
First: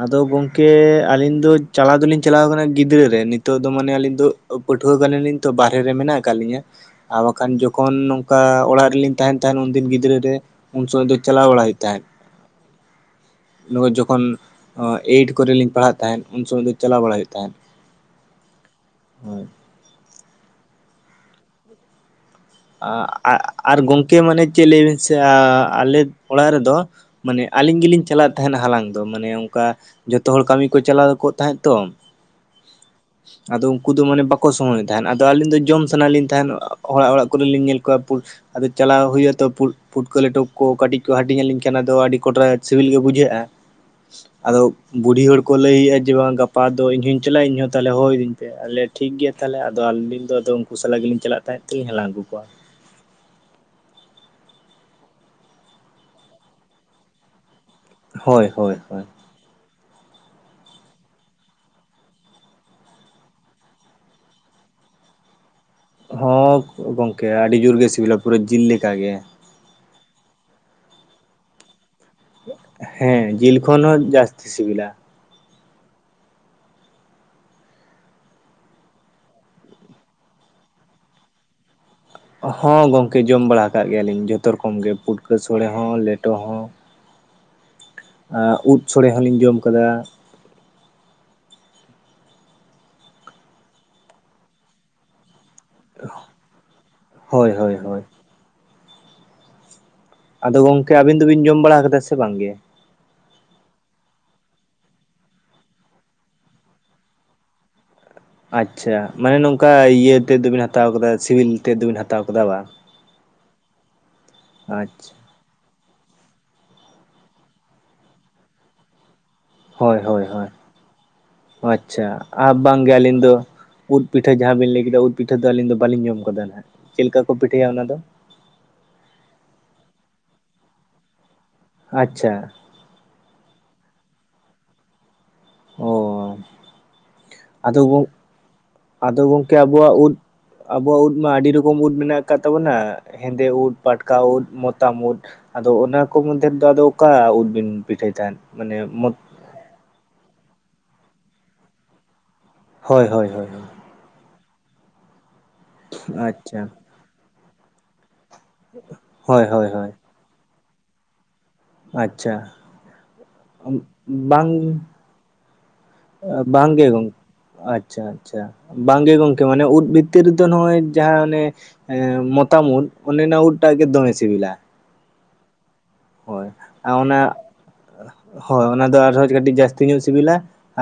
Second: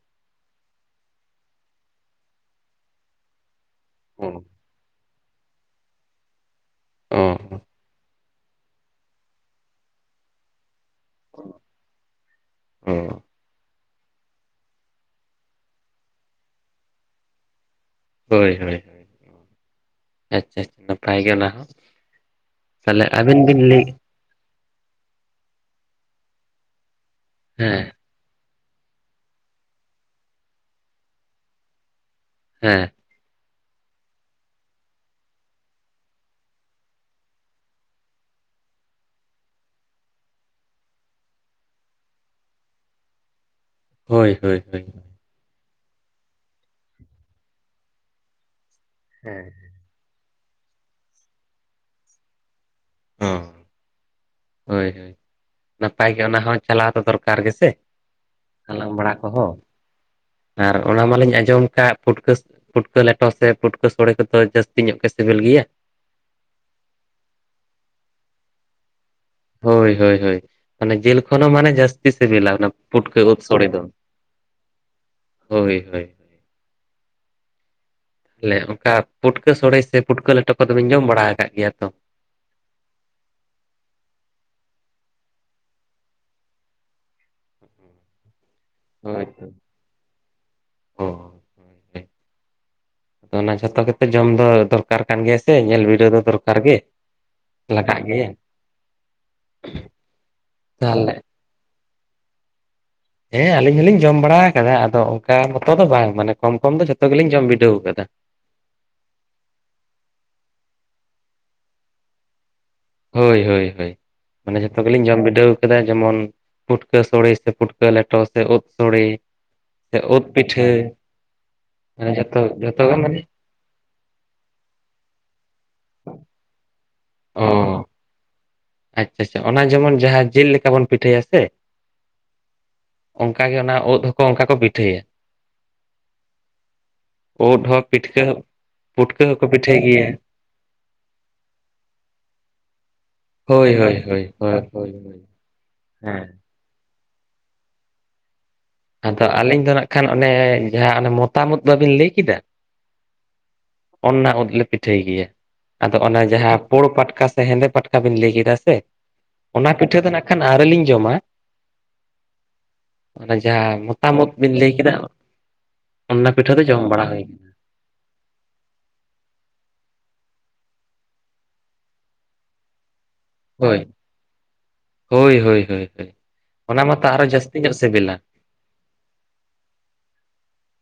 Speaker 1: ᱟᱫᱚ ᱜᱚᱝᱠᱮ ᱟᱹᱞᱤᱧ ᱫᱚ, ᱪᱟᱞᱟᱣ ᱫᱚᱞᱤᱧ ᱪᱟᱞᱟᱣ ᱠᱟᱱᱟ ᱜᱤᱫᱽᱨᱟᱹ ᱨᱮ᱾ ᱱᱤᱛᱚᱜ ᱫᱚ ᱢᱟᱱᱮ ᱟᱹᱞᱤᱧ ᱫᱚ,
Speaker 2: ᱦᱮᱸ
Speaker 1: ᱯᱟᱹᱴᱷᱣᱟᱹ ᱠᱟᱱᱟ ᱞᱤᱧ ᱛᱚ ᱵᱟᱨᱦᱮ ᱨᱮ ᱢᱮᱱᱟᱜ ᱟᱠᱟᱫ ᱞᱤᱧᱟᱹ
Speaker 2: ᱚ
Speaker 1: ᱟᱨ ᱵᱟᱠᱷᱟᱱ ᱡᱚᱠᱷᱚᱱ ᱚᱱᱠᱟ ᱚᱲᱟᱜ ᱨᱮᱞᱤᱧ ᱛᱟᱦᱮᱱ ᱛᱟᱦᱮᱱ, ᱩᱱᱫᱤᱱ ᱜᱤᱫᱽᱨᱟᱹ ᱨᱮ ᱩᱱ ᱥᱚᱢᱚᱭ ᱫᱚ ᱪᱟᱞᱟᱣ ᱵᱟᱲᱟ ᱦᱳᱭᱳᱜ ᱛᱟᱦᱮᱸᱫ,
Speaker 2: ᱚ
Speaker 1: ᱱᱚᱝᱠᱟ ᱡᱚᱠᱷᱚᱱ ᱮᱭᱤᱴ ᱠᱚᱨᱮ ᱞᱤᱧ ᱯᱟᱲᱦᱟᱜ ᱛᱟᱦᱮᱸᱫ, ᱩᱱ ᱥᱚᱢᱚᱭ ᱫᱚ ᱪᱟᱞᱟᱣ ᱵᱟᱲᱟ ᱦᱳᱭᱳᱜ ᱛᱟᱦᱮᱸᱫ᱾
Speaker 2: ᱦᱳᱭ ᱦᱳᱭ,
Speaker 1: ᱦᱳᱭ
Speaker 2: ᱟᱪᱪᱷᱟ ᱟᱪᱪᱷᱟ ᱱᱟᱯᱟᱭ ᱜᱮ ᱚᱱᱟ ᱦᱚᱸ᱾ ᱛᱟᱦᱞᱮ ᱟᱹᱵᱤᱱ ᱵᱤᱱ ᱞᱟᱹᱭ
Speaker 1: ᱠᱮ ᱢᱟᱱᱮ ᱪᱮᱫ ᱞᱟᱹᱭᱵᱤᱱ ᱥᱮ ᱟᱞᱮ ᱚᱲᱟᱜ ᱨᱮᱫᱚ ᱢᱟᱱᱮ ᱟᱹᱞᱤᱧ
Speaker 2: ᱦᱮᱸ
Speaker 1: ᱜᱮᱞᱤᱧ ᱪᱟᱞᱟᱜ ᱛᱟᱦᱮᱱᱟ ᱦᱟᱞᱟᱝ ᱫᱚ᱾ ᱢᱟᱱᱮ ᱚᱱᱠᱟ ᱡᱷᱚᱛᱚ ᱦᱚᱲ ᱠᱟᱹᱢᱤ ᱠᱚ ᱪᱟᱞᱟᱣ ᱠᱚ ᱛᱟᱦᱮᱸᱜ ᱛᱚ᱾
Speaker 2: ᱦᱮᱸ,
Speaker 1: ᱟᱫᱚ ᱩᱱᱠᱩ ᱫᱚ ᱢᱟᱱᱮ ᱵᱟᱠᱚ ᱥᱚᱢᱚᱭᱮᱫ ᱛᱟᱦᱮᱸᱫ, ᱟᱫᱚ ᱟᱹᱞᱤᱧ ᱫᱚ ᱡᱚᱢ ᱥᱟᱱᱟ ᱞᱤᱧ ᱛᱟᱦᱮᱸᱱ ᱚᱲᱟᱜ ᱚᱲᱟᱜ᱾ ᱠᱚᱤᱧᱞ ᱧᱮᱞ ᱠᱚᱣᱟ ᱯᱩ ᱟᱫᱚ ᱪᱟᱞᱟᱣ ᱦᱳᱭᱳᱜ-ᱟ ᱛᱚ, ᱯᱩᱴᱠᱟᱹ ᱞᱮᱴᱚ ᱠᱚ ᱠᱟᱹᱴᱤᱡ ᱠᱚ ᱦᱟᱹᱴᱤᱧ ᱟᱹᱞᱤᱧ ᱠᱷᱟᱱ ᱟᱫᱚ ᱟᱹᱰᱤ ᱠᱚᱴᱨᱟ ᱥᱤᱵᱤᱞ ᱜᱮ ᱵᱩᱡᱷᱟᱹᱜᱼᱟ᱾
Speaker 2: ᱦᱳᱭ ᱦᱳᱭ
Speaker 1: ᱟᱫᱚ
Speaker 2: ᱦᱳᱭ
Speaker 1: ᱵᱩᱰᱦᱤ ᱦᱚᱲ ᱠᱚ ᱞᱟᱹᱭᱼᱟ ᱡᱮ, ᱵᱟᱝ ᱜᱟᱯᱟ ᱫᱚ ᱤᱧ ᱦᱚᱧ ᱪᱟᱞᱟᱜᱟ ᱤᱧ ᱦᱚᱸ ᱛᱟᱦᱚᱞᱮ ᱦᱚᱦᱚ ᱤᱫᱤᱧ ᱯᱮ ᱟᱞᱮ ᱴᱷᱤᱠ ᱜᱮᱭᱟ
Speaker 2: ᱦᱮᱸ
Speaker 1: ᱛᱟᱦᱚᱞᱮ ᱟᱫᱚ ᱟᱹᱞᱤᱧ ᱫᱚ, ᱟᱫᱚ ᱩᱱᱠᱩ ᱥᱟᱞᱟᱜᱞᱤᱧ ᱪᱟᱞᱟᱜ ᱛᱟᱦᱮᱸ ᱛᱮᱞᱤᱧ ᱦᱟᱞᱟᱝ ᱟᱹᱜᱩ ᱠᱚᱣᱟ᱾
Speaker 2: ᱦᱚᱸ᱾ ᱦᱳᱭ ᱱᱟᱯᱟᱭ ᱜᱮ ᱚᱱᱟ ᱦᱚᱸ, ᱪᱟᱞᱟᱣ ᱫᱚ ᱫᱚᱨᱠᱟᱨ ᱜᱮᱥᱮ᱾
Speaker 1: ᱦᱳᱭ ᱦᱳᱭ
Speaker 2: ᱦᱟᱞᱟᱝ
Speaker 1: ᱦᱳᱭ
Speaker 2: ᱵᱟᱲᱟ ᱠᱚᱦᱚᱸ᱾
Speaker 1: [UNINTELLIGIBLE] [INAUDIBLE]
Speaker 2: ᱟᱨ ᱚᱱᱟ ᱢᱟᱞᱤᱧ ᱟᱸᱡᱚᱢ ᱠᱟᱜ ᱯᱷᱩᱴᱠᱟᱹ ᱯᱩᱴᱠᱟᱹ ᱞᱮᱴᱚ ᱥᱮ, ᱯᱩᱴᱠᱟᱹ ᱥᱚᱲᱮ ᱠᱚᱫᱚ, ᱡᱟᱹᱥᱛᱤ ᱧᱚᱜ ᱜᱮ ᱥᱤᱵᱤᱞ ᱜᱮᱭᱟ᱾
Speaker 1: ᱦᱚᱸ ᱜᱚᱝᱠᱮ ᱟᱹᱰᱤ ᱡᱳᱨ ᱜᱮ ᱥᱤᱵᱤᱞᱟ, ᱯᱩᱨᱟᱹ ᱡᱤᱞ ᱞᱮᱠᱟᱜ ᱜᱮ᱾
Speaker 2: ᱦᱳᱭ, ᱦᱳᱭ, ᱦᱳᱭ ᱢᱟᱱᱮ ᱡᱤᱞ ᱠᱷᱚᱱ ᱦᱚᱸ ᱢᱟᱱᱮ ᱡᱟᱥᱛᱤ ᱡᱟᱥᱛᱤ ᱥᱤᱵᱤᱞᱟ ᱚᱱᱟ ᱯᱩᱴᱠᱟᱹ
Speaker 1: ᱦᱮᱸ
Speaker 2: ᱩᱛ
Speaker 1: ᱡᱤᱞ
Speaker 2: ᱥᱳᱚᱲᱮ ᱫᱚ,
Speaker 1: ᱠᱷᱚᱱ ᱦᱚᱸ ᱡᱟᱹᱥᱛᱤ ᱥᱤᱵᱤᱞᱟ
Speaker 2: ᱦᱳᱭ ᱦᱳᱭ᱾ ᱛᱟᱦᱮ ᱚᱱᱠᱟ ᱯᱩᱴᱠᱟᱹ ᱥᱚᱲᱮ ᱥᱮ, ᱯᱩᱴᱠᱟᱹ ᱞᱮᱴᱚ ᱠᱚᱫᱚ ᱵᱤᱱ ᱡᱚᱢ ᱵᱟᱲᱟ ᱟᱠᱟᱫ ᱜᱮᱭᱟ ᱛᱚ?
Speaker 1: ᱦᱚᱸ ᱜᱚᱝᱠᱮ ᱡᱚᱢ ᱵᱟᱲᱟ ᱟᱠᱟᱟᱜ ᱜᱮᱭᱟᱞᱤᱧ, ᱡᱷᱚᱛᱚ ᱨᱚᱠᱚᱢ ᱜᱮ ᱯᱷᱩᱴᱠᱟᱹ ᱥᱲᱮ ᱦᱚᱸ ᱞᱮᱴᱚ ᱦᱚᱸ᱾
Speaker 2: [UNINTELLIGIBLE] [INAUDIBLE]
Speaker 1: ᱩᱫ ᱥᱚᱲᱮ ᱦᱚᱸᱞᱤᱧ ᱡᱚᱢ ᱠᱟᱫᱟ᱾
Speaker 2: ᱦᱚᱸ, ᱚᱱᱟ ᱡᱷᱚᱛᱚ ᱜᱮᱛᱚ ᱡᱚᱢ ᱫᱚ ᱫᱚᱨ ᱫᱚᱨᱠᱟᱨ ᱠᱟᱱ ᱜᱮᱭᱟ ᱥᱮ, ᱧᱮᱞ ᱵᱤᱰᱟᱹᱣ ᱫᱚ ᱫᱚᱨᱠᱟᱨ ᱜᱮ
Speaker 1: ᱦᱳᱭ ᱦᱳᱭ
Speaker 2: ᱞᱟᱜᱟᱜ
Speaker 1: ᱦᱳᱭ
Speaker 2: ᱜᱮᱭᱟ᱾
Speaker 1: ᱟᱫᱚ ᱜᱚᱝᱠᱮ
Speaker 2: ᱛᱟᱦᱚᱞᱮ
Speaker 1: ᱟᱵᱤᱱ ᱫᱚᱵᱤᱱ ᱡᱚᱢ ᱵᱟᱲᱟ ᱟᱠᱟᱫᱟ ᱥᱮ ᱵᱟᱝᱜᱮ᱾
Speaker 2: ᱦᱮᱸ ᱟᱞᱤᱧ ᱦᱚᱞᱤᱧ ᱡᱚᱢ ᱵᱟᱲᱟ ᱟᱠᱟᱫᱟ ᱟᱫᱚ ᱚᱱᱠᱟ ᱢᱚᱛᱚ ᱫᱚ ᱵᱟᱝ ᱢᱟᱱᱮ ᱠᱚᱢ ᱠᱚᱢ ᱫᱚ ᱡᱷᱚᱛᱚ ᱜᱮᱞᱤᱧ ᱡᱚᱢ ᱵᱤᱰᱟᱹᱣ ᱠᱟᱫᱟ᱾
Speaker 1: ᱟᱪᱪᱷᱟ ᱢᱟᱱᱮ ᱱᱚᱝᱠᱟ ᱤᱭᱟᱹ ᱛᱮᱫ ᱫᱚᱵᱤᱱ ᱦᱟᱛᱟᱣ ᱟᱠᱟᱫᱟ ᱥᱤᱵᱤᱞ ᱛᱮᱫ ᱫᱚᱵᱤᱱ ᱦᱟᱛᱟᱣ ᱠᱟᱫᱟ ᱵᱟᱝ᱾
Speaker 2: ᱦᱳᱭ ᱦᱳᱭ ᱦᱳᱭ ᱢᱟᱱᱮ ᱡᱷᱚᱛᱚ ᱜᱮᱞᱤᱧ
Speaker 1: ᱟᱪᱪᱷᱟ
Speaker 2: ᱡᱚᱢ ᱵᱤᱰᱟᱹᱣ᱾ ᱠᱮᱫᱟ ᱡᱮᱢᱚᱱ ᱯᱷᱩᱴᱠᱟᱹ ᱥᱚᱲᱮ ᱥᱮ ᱯᱷᱩᱴᱠᱟᱹ ᱞᱮᱴᱚ ᱥᱮ ᱩᱫ ᱥᱚᱲᱮ᱾
Speaker 1: ᱦᱳᱭ
Speaker 2: ᱥᱮ ᱩᱫ
Speaker 1: ᱦᱳᱭ ᱦᱳᱭ
Speaker 2: ᱯᱤᱴᱷᱟᱹ ᱢᱟᱱᱮ ᱡᱚᱛᱚ
Speaker 1: ᱟᱪᱪᱷᱟᱼᱟ
Speaker 2: ᱡᱚᱛᱚ
Speaker 1: ᱵᱟᱝᱜᱮ
Speaker 2: ᱜᱮ
Speaker 1: ᱟᱹᱞᱤᱧ
Speaker 2: ᱢᱟᱱᱮ
Speaker 1: ᱫᱚ᱾ ᱩᱫ ᱯᱤᱴᱷᱟᱹ ᱡᱟᱦᱟᱸ ᱵᱤᱱ ᱞᱟᱹᱭ ᱠᱮᱫᱟ ᱩᱫ ᱯᱤᱴᱷᱟᱹ ᱫᱚ ᱟᱹᱞᱤᱧ ᱫᱚ ᱵᱟᱞᱤᱧ ᱡᱚᱢ ᱟᱠᱟᱫᱟ ᱱᱟᱦᱟᱜ ᱪᱮᱫ ᱞᱮᱠᱟ ᱠᱚ
Speaker 2: ᱚ
Speaker 1: ᱯᱤᱴᱷᱟᱹᱭᱟ ᱚᱱᱟ ᱫᱚ᱾
Speaker 2: ᱟᱪᱪᱷᱟ ᱟᱪᱪᱷᱟ ᱚᱱᱟ ᱡᱮᱢᱚᱱ ᱡᱟᱦᱟᱸ ᱡᱤᱞ ᱞᱮᱠᱟ ᱵᱚᱱ ᱯᱤᱴᱷᱟᱹᱭᱟ ᱥᱮ᱾
Speaker 1: ᱟᱪᱪᱷᱟ
Speaker 2: ᱚᱱᱠᱟ ᱜᱮ ᱚᱱᱟ ᱩᱫ ᱦᱚᱸᱠᱚ ᱚᱱᱠᱟ ᱠᱚ ᱯᱤᱴᱷᱟᱹᱭᱟ᱾
Speaker 1: ᱚ
Speaker 2: ᱩᱫ
Speaker 1: ᱟᱫᱚ
Speaker 2: ᱦᱚᱸ ᱯᱤᱴᱷᱠᱟᱹ ᱯᱩᱴᱠᱟᱹ
Speaker 1: ᱟᱫᱚ
Speaker 2: ᱦᱚᱸᱠᱚ
Speaker 1: ᱜᱚᱝᱠᱮ
Speaker 2: ᱯᱤᱴᱷᱟᱹᱭ
Speaker 1: ᱟᱵᱚᱣᱟᱜ
Speaker 2: ᱜᱮᱭᱟ᱾
Speaker 1: ᱩᱫ ᱟᱵᱚᱣᱟᱜ ᱩᱫ ᱢᱟ ᱟᱹᱰᱤ ᱨᱚᱠᱚᱢ ᱩᱫ ᱢᱮᱱᱟᱜ ᱟᱠᱟᱫ ᱛᱟᱵᱚᱱᱟ ᱦᱮᱸᱫᱮ
Speaker 2: ᱦᱳᱭ
Speaker 1: ᱩᱫ
Speaker 2: ᱦᱳᱭ
Speaker 1: ᱯᱟᱴᱠᱟ
Speaker 2: ᱦᱳᱭ
Speaker 1: ᱩᱫ
Speaker 2: ᱦᱳᱭ ᱦᱳᱭ
Speaker 1: ᱢᱚᱛᱟᱢ ᱩᱫ᱾
Speaker 2: ᱦᱳᱭ
Speaker 1: ᱟᱫᱚ ᱚᱱᱟ ᱠᱚ
Speaker 2: ᱦᱮᱸ
Speaker 1: ᱢᱚᱫᱽᱫᱷᱮ ᱨᱮᱫᱚ ᱟᱫᱚ ᱚᱠᱟ ᱩᱫ ᱵᱤᱱ ᱯᱤᱴᱷᱟᱹᱭ ᱛᱟᱦᱮᱸᱫ ᱢᱟᱱᱮ᱾
Speaker 2: ᱟᱫᱚ ᱟᱹᱞᱤᱧ ᱫᱚ ᱱᱟᱜ ᱠᱷᱟᱱ ᱚᱱᱮ ᱡᱟᱦᱟᱸ ᱚᱱᱮ ᱢᱚᱛᱟᱢ ᱩᱫ ᱵᱟᱹᱵᱤᱱ ᱞᱟᱹᱭ ᱠᱮᱫᱟ᱾
Speaker 1: ᱦᱳᱭ ᱦᱳᱭ ᱦᱳᱭᱭ᱾
Speaker 2: ᱚᱱᱟ ᱩᱫ ᱞᱮ ᱯᱤᱴᱷᱟᱹᱭ ᱜᱮᱭᱟ ᱟᱫᱚ ᱚᱱᱟ ᱡᱟᱦᱟᱸ
Speaker 1: ᱟᱪᱪᱷᱟ
Speaker 2: ᱯᱳᱲ ᱯᱟᱴᱠᱟ ᱥᱮ ᱦᱮᱸᱫᱮ ᱯᱟᱴᱠᱟ ᱵᱤᱱ ᱞᱟᱹᱭ ᱠᱮᱫᱟ᱾ ᱥᱮ
Speaker 1: ᱦᱳᱭ ᱦᱳᱭ
Speaker 2: ᱚᱱᱟ
Speaker 1: ᱦᱳᱭ
Speaker 2: ᱯᱤᱴᱷᱟᱹ ᱫᱚ ᱱᱟᱜ ᱠᱷᱟᱱ ᱟᱨᱮᱞᱤᱧ ᱡᱚᱢᱟ᱾
Speaker 1: ᱟᱪᱪᱷᱟ
Speaker 2: ᱚᱱᱟ ᱡᱟᱦᱟᱸ ᱢᱚᱛᱟᱢ ᱩᱫ
Speaker 1: ᱵᱟᱝ
Speaker 2: ᱵᱤᱱ ᱞᱟᱹᱭ ᱠᱮᱫᱟ ᱚᱱᱟ ᱯᱤᱴᱷᱟᱹ ᱫᱚ
Speaker 1: ᱵᱟᱝ
Speaker 2: ᱡᱚᱢ
Speaker 1: ᱜᱮ
Speaker 2: ᱵᱟᱲᱟ
Speaker 1: ᱜᱚᱝᱼᱼ
Speaker 2: ᱦᱩᱭ ᱠᱟᱱᱟ᱾
Speaker 1: ᱟᱪᱪᱷᱟ ᱟᱪᱪᱷᱟ ᱵᱟᱝᱜᱮ ᱜᱚᱝᱠᱮ ᱢᱟᱱᱮ ᱩᱫ ᱵᱷᱤᱛᱤᱨ ᱨᱮᱫᱚ ᱱᱚᱜᱼᱚᱭ ᱡᱟᱦᱟᱸ ᱚᱱᱮ᱾ ᱮ ᱢᱚᱛᱟᱢ ᱩᱫ ᱚᱱᱮ ᱚᱱᱟ ᱩᱫ ᱴᱟᱜ
Speaker 2: ᱦᱳᱭ
Speaker 1: ᱜᱮ ᱫᱚᱢᱮ ᱥᱤᱵᱤᱞᱟ᱾
Speaker 2: ᱦᱳᱭ ᱦᱳᱭ ᱦᱳᱭ ᱚᱱᱟ ᱢᱟᱛᱚ ᱟᱨᱚ ᱡᱟᱹᱥᱛᱤ ᱧᱚᱜ ᱥᱤᱵᱤᱼᱼ
Speaker 1: ᱦᱳᱭ ᱚᱱᱟ ᱫᱚ ᱟᱨᱦᱚᱸ ᱠᱟᱹᱴᱤᱡ ᱡᱟᱹᱥᱛᱤ ᱧᱚᱜ ᱥᱤᱵᱤᱞᱟ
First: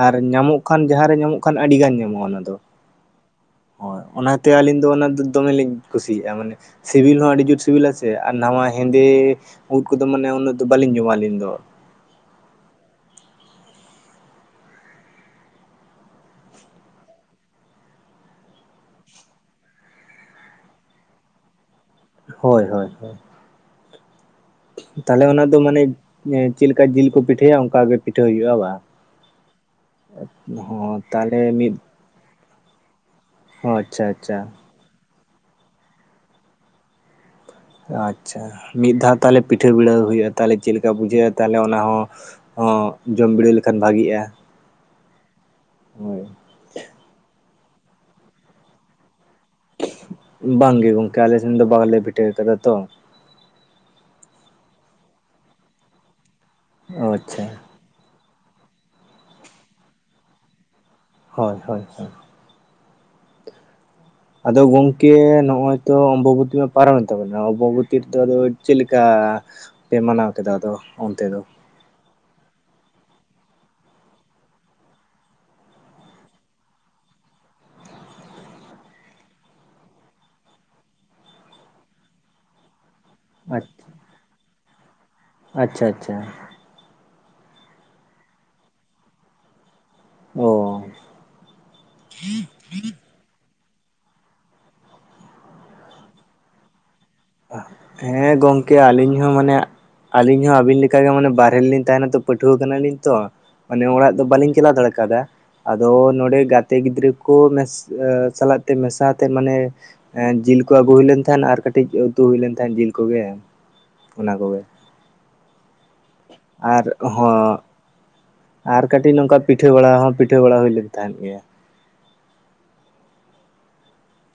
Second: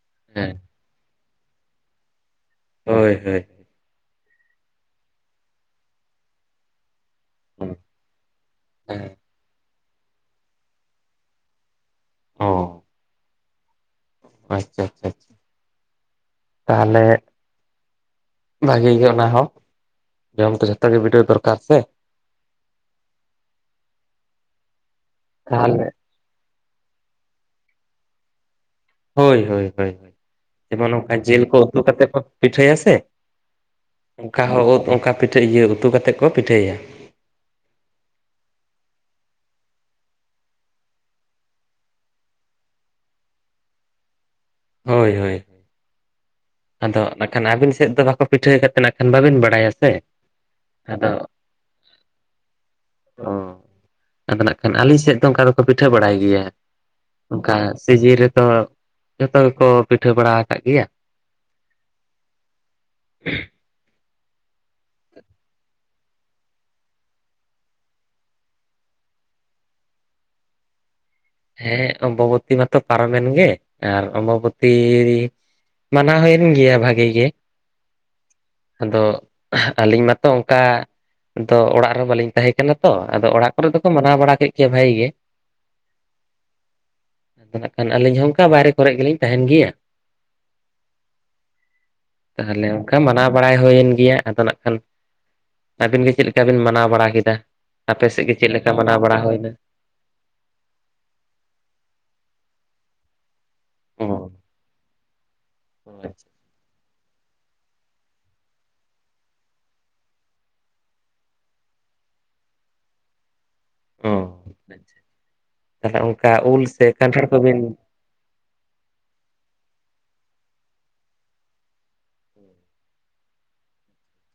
Speaker 1: ᱟᱨ
Speaker 2: ᱦᱮᱸ
Speaker 1: ᱧᱟᱢᱚᱜ᱾ ᱠᱷᱟᱱ ᱡᱟᱦᱟᱸ ᱨᱮ ᱧᱟᱢᱚᱜ ᱠᱷᱟᱱ ᱟᱹᱰᱤ ᱜᱟᱱ ᱧᱟᱢᱚᱜᱼᱟ ᱚᱱᱟ ᱫᱚ᱾
Speaker 2: ᱦᱳᱭ ᱦᱳᱭ
Speaker 1: ᱦᱳᱭ ᱚᱱᱟᱛᱮ ᱟᱹᱞᱤᱧ ᱫᱚ ᱚᱱᱟ ᱫᱚ ᱫᱚᱢᱮᱞᱤᱧ ᱠᱩᱥᱤᱭᱟᱜᱼᱟ ᱢᱟᱱᱮ ᱥᱤᱵᱤᱞ ᱦᱚᱸ ᱟᱹᱰᱤ᱾ ᱡᱩᱛ ᱥᱤᱵᱤᱞᱟ ᱥᱮ ᱟᱨ ᱱᱟᱣᱟ ᱦᱮᱸᱫᱮ
Speaker 2: ᱦᱮᱸ
Speaker 1: ᱩᱫ ᱠᱚᱫᱚ ᱢᱟᱱᱮ ᱩᱱᱟᱹᱜ ᱫᱚ ᱵᱟᱞᱤᱧ ᱡᱚᱢᱟ ᱟᱹᱞᱤᱧ ᱫᱚ᱾
Speaker 2: ᱚ ᱟᱪᱪᱷᱟ ᱟᱪᱪᱷᱟ ᱛᱟᱦᱚᱞᱮ᱾ ᱵᱷᱟᱜᱮ ᱜᱮ ᱚᱱᱟ ᱦᱚᱸ ᱡᱚᱢ ᱫᱚ ᱡᱚᱛᱚ ᱜᱮ ᱵᱤᱰᱟᱹᱣ ᱫᱚᱨᱠᱟᱨ ᱥᱮ᱾
Speaker 1: ᱦᱳᱭ ᱦᱳᱭ ᱛᱟᱦᱚᱞᱮ ᱚᱱᱟ ᱫᱚ ᱢᱟᱱᱮ᱾
Speaker 2: ᱛᱟᱦᱚᱞᱮ
Speaker 1: ᱪᱮᱫ ᱞᱮᱠᱟ ᱡᱤᱞ ᱠᱚ ᱯᱤᱴᱷᱟᱹᱭᱟ ᱚᱱᱠᱟᱜ ᱜᱮ ᱯᱤᱴᱷᱟᱹ ᱦᱩᱭᱩᱜᱼᱟ ᱵᱟ᱾
Speaker 2: ᱦᱳᱭ ᱦᱳᱭ ᱡᱮᱢᱚᱱ ᱚᱱᱠᱟ
Speaker 1: ᱛᱟᱦᱚᱞᱮ
Speaker 2: ᱡᱤᱞ ᱠᱚ
Speaker 1: ᱢᱤᱫ
Speaker 2: ᱩᱛᱩ ᱠᱟᱛᱮ ᱠᱚ ᱯᱤᱴᱷᱟᱹᱭᱟ ᱥᱮ᱾
Speaker 1: ᱦᱚᱸ ᱟᱪᱪᱷᱟ ᱟᱪᱪᱷᱟ
Speaker 2: ᱚᱱᱠᱟ ᱦᱚᱸ ᱩᱫ ᱚᱱᱠᱟ ᱯᱤᱴᱷᱟᱹ ᱤᱭᱟᱹ ᱩᱛᱩ ᱠᱟᱛᱮ ᱠᱚ ᱯᱤᱴᱷᱟᱹᱭᱟ᱾
Speaker 1: ᱟᱪᱪᱷᱟ ᱢᱤᱫ ᱫᱷᱟᱣ ᱛᱟᱦᱚᱞᱮ ᱯᱤᱴᱷᱟᱹ ᱵᱤᱲᱟᱹᱣ ᱦᱩᱭᱩᱜᱼᱟ ᱛᱟᱦᱚᱞᱮ ᱪᱮᱫ ᱞᱮᱠᱟ ᱵᱩᱡᱷᱟᱹᱜᱼᱟ ᱛᱟᱦᱚᱞᱮ ᱚᱱᱟ ᱦᱚᱸ- ᱦᱚᱸ ᱡᱚᱢ ᱵᱤᱲᱤᱣ ᱞᱮᱠᱷᱟᱱ ᱵᱷᱟᱜᱤᱮᱜᱼᱟ᱾
Speaker 2: ᱦᱳᱭ ᱦᱳᱭ ᱟᱫᱚ ᱱᱟᱜ ᱠᱷᱟᱱ ᱟᱹᱵᱤᱱ ᱥᱮᱫ ᱫᱚ ᱵᱟᱠᱚ ᱯᱤᱴᱷᱟᱹᱛ ᱠᱷᱟᱱ ᱵᱟᱵᱤᱱ ᱵᱟᱲᱟᱭᱟ? ᱥᱮ
Speaker 1: ᱵᱟᱝᱜᱮ ᱜᱚᱝᱠᱮ
Speaker 2: ᱟᱫᱚ
Speaker 1: ᱟᱞᱮ ᱥᱮᱱ ᱫᱚ ᱵᱟᱝᱞᱮ ᱵᱷᱤᱴᱷᱟᱹᱣ ᱠᱟᱫᱟ ᱛᱚ᱾
Speaker 2: ᱚ ᱟᱫᱚ ᱱᱟᱜ ᱠᱷᱟᱱ ᱟᱹᱞᱤᱧ ᱥᱮᱫ ᱫᱚ ᱚᱱᱠᱟ ᱫᱚᱠᱚ ᱯᱤᱴᱷᱟᱹ ᱵᱟᱲᱟᱭ ᱜᱮᱭᱟ
Speaker 1: ᱚ ᱟᱪᱪᱷᱟ
Speaker 2: ᱚᱱᱠᱟ᱾ ᱥᱮ ᱡᱤ ᱨᱮ ᱛᱚ᱾ ᱡᱚᱛᱚ ᱜᱮᱠᱚ ᱯᱤᱴᱷᱟᱹ ᱵᱟᱲᱟ ᱟᱠᱟᱫ ᱜᱮᱭᱟ᱾
Speaker 1: ᱦᱳᱭ ᱦᱳᱭ ᱦᱳᱭ᱾
Speaker 2: [UNINTELLIGIBLE]
Speaker 1: ᱟᱫᱚ ᱜᱚᱝᱠᱮ ᱱᱚᱜᱚᱭ ᱛᱚ ᱚᱢᱵᱚᱵᱚᱛᱤ ᱢᱟ ᱯᱟᱨᱚᱢᱮᱱ ᱛᱟᱵᱚᱱᱟ ᱚᱢᱵᱚᱵᱚᱛᱤ ᱨᱮᱫᱚ ᱟᱫᱚ ᱪᱮᱫ ᱞᱮᱠᱟ- ᱯᱮ ᱢᱟᱱᱟᱣ ᱠᱮᱫᱟ ᱟᱫᱚ ᱚᱱᱛᱮ ᱫᱚ?
Speaker 2: ᱦᱮᱸ ᱚᱢᱵᱚᱵᱚᱛᱤ ᱢᱟᱛᱚ ᱯᱟᱨᱚᱢᱮᱱ ᱜᱮ ᱟᱨ ᱚᱢᱵᱚᱵᱚᱛᱤ- ᱢᱟᱱᱟᱣ ᱦᱩᱭᱮᱱ ᱜᱮᱭᱟ ᱵᱷᱟᱜᱤ ᱜᱮ᱾ ᱟᱫᱚ ᱟᱹᱞᱤᱧ ᱢᱟᱛᱚ ᱚᱝᱠᱟ ᱫᱚ ᱚᱲᱟᱜ ᱨᱮᱦᱚᱸ ᱵᱟᱹᱞᱤᱧ ᱛᱟᱦᱮᱸ ᱠᱟᱱᱟ ᱛᱚ, ᱟᱫᱚ ᱚᱲᱟᱜ ᱠᱚᱨᱮ
Speaker 1: ᱟᱪᱪᱷᱟ
Speaker 2: ᱫᱚᱠᱚ ᱢᱟᱱᱟᱣ ᱵᱟᱲᱟ ᱠᱮᱫ ᱜᱮᱭᱟ ᱵᱷᱟᱭᱤ ᱜᱮ᱾
Speaker 1: ᱟᱪᱪᱷᱟ ᱟᱪᱪᱷᱟ᱾
Speaker 2: ᱟᱫᱚ ᱱᱟᱜ ᱠᱷᱟᱱ ᱟᱹᱞᱤᱧ ᱦᱚᱸ ᱚᱱᱠᱟ ᱵᱟᱭᱨᱮ ᱠᱚᱨᱮ ᱜᱮᱞᱤᱧ ᱛᱟᱦᱮᱱ ᱜᱮᱭᱟ᱾
Speaker 1: ᱚ᱾
Speaker 2: ᱛᱟᱦᱚᱞᱮ ᱚᱱᱠᱟ ᱢᱟᱱᱟᱣ ᱵᱟᱲᱟᱭ ᱦᱩᱭᱮᱱ ᱜᱮᱭᱟ, ᱟᱫᱚ ᱱᱟᱜ ᱠᱷᱟᱱ ᱟᱹᱵᱤᱱ ᱜᱮ ᱪᱮᱫ ᱞᱮᱠᱟ ᱵᱤᱱ ᱢᱟᱱᱟᱣ ᱵᱟᱲᱟ ᱠᱮᱫᱟ? ᱟᱯᱮ ᱥᱮᱫ
Speaker 1: ᱦᱮᱸ
Speaker 2: ᱜᱮ ᱪᱮᱫ ᱞᱮᱠᱟ
Speaker 1: ᱜᱚᱝᱠᱮ
Speaker 2: ᱢᱟᱱᱟᱣ
Speaker 1: ᱟᱹᱞᱤᱧ
Speaker 2: ᱵᱟᱲᱟ
Speaker 1: ᱦᱚᱸ
Speaker 2: ᱦᱩᱭᱱᱟ
Speaker 1: ᱢᱟᱱᱮ ᱟᱹᱞᱤᱧ ᱦᱚᱸ ᱟᱹᱵᱤᱱ ᱞᱮᱠᱟᱜᱮ ᱢᱟᱱᱮ ᱵᱟᱨᱦᱮ ᱨᱮᱞᱤᱧ ᱛᱟᱦᱮᱱᱟ ᱛᱚ ᱯᱟᱹᱴᱷᱩᱣᱟᱹ ᱠᱟᱱᱟᱞᱤᱧ ᱛᱚ ᱢᱟᱱᱮ
Speaker 2: ᱚ
Speaker 1: ᱚᱲᱟᱜ ᱫᱚ ᱵᱟᱞᱤᱧ ᱪᱟᱞᱟ ᱫᱟᱲᱮ ᱠᱟᱫᱟ, ᱟᱫᱚ
Speaker 2: ᱟᱪᱪᱷᱟ,
Speaker 1: ᱱᱚᱰᱮ ᱜᱟᱛᱮ ᱜᱤᱫᱽᱨᱟᱹ ᱠᱚ ᱢᱮᱥ ᱟ ᱥᱟᱞᱟᱜ ᱛᱮ ᱢᱮᱥᱟᱛᱮ ᱢᱟᱱᱮ ᱮ ᱡᱤᱞ ᱠᱚ ᱟᱹᱜᱩ ᱦᱩᱭ ᱞᱮᱱ ᱛᱟᱦᱮᱸᱱ ᱟᱨ ᱠᱟᱹᱴᱤᱡ ᱩᱛᱩ ᱦᱩᱭ ᱞᱮᱱ ᱛᱟᱦᱮᱸᱱ ᱡᱤᱞ ᱠᱚᱜᱮ ᱾ ᱚᱱᱟ
Speaker 2: ᱚ
Speaker 1: ᱠᱚᱜᱮ
Speaker 2: ᱟᱪᱪᱷᱟ᱾ ᱛᱟᱦᱚᱞᱮ ᱚᱱᱠᱟ ᱩᱞ
Speaker 1: ᱟᱨ
Speaker 2: ᱥᱮ ᱠᱟᱱᱴᱷᱟᱲ
Speaker 1: ᱦᱚᱸ ᱾
Speaker 2: ᱠᱚᱵᱤᱱ
Speaker 1: ᱟᱨ ᱠᱟᱹᱴᱤᱡ ᱱᱚᱝᱠᱟ ᱯᱤᱴᱷᱟᱹ ᱵᱟᱲᱟ ᱦᱚᱸ ᱯᱤᱴᱷᱟᱹ ᱵᱟᱲᱟ ᱦᱩᱭᱞᱮᱱ ᱛᱟᱦᱮᱸᱱ ᱜᱮᱭᱟ᱾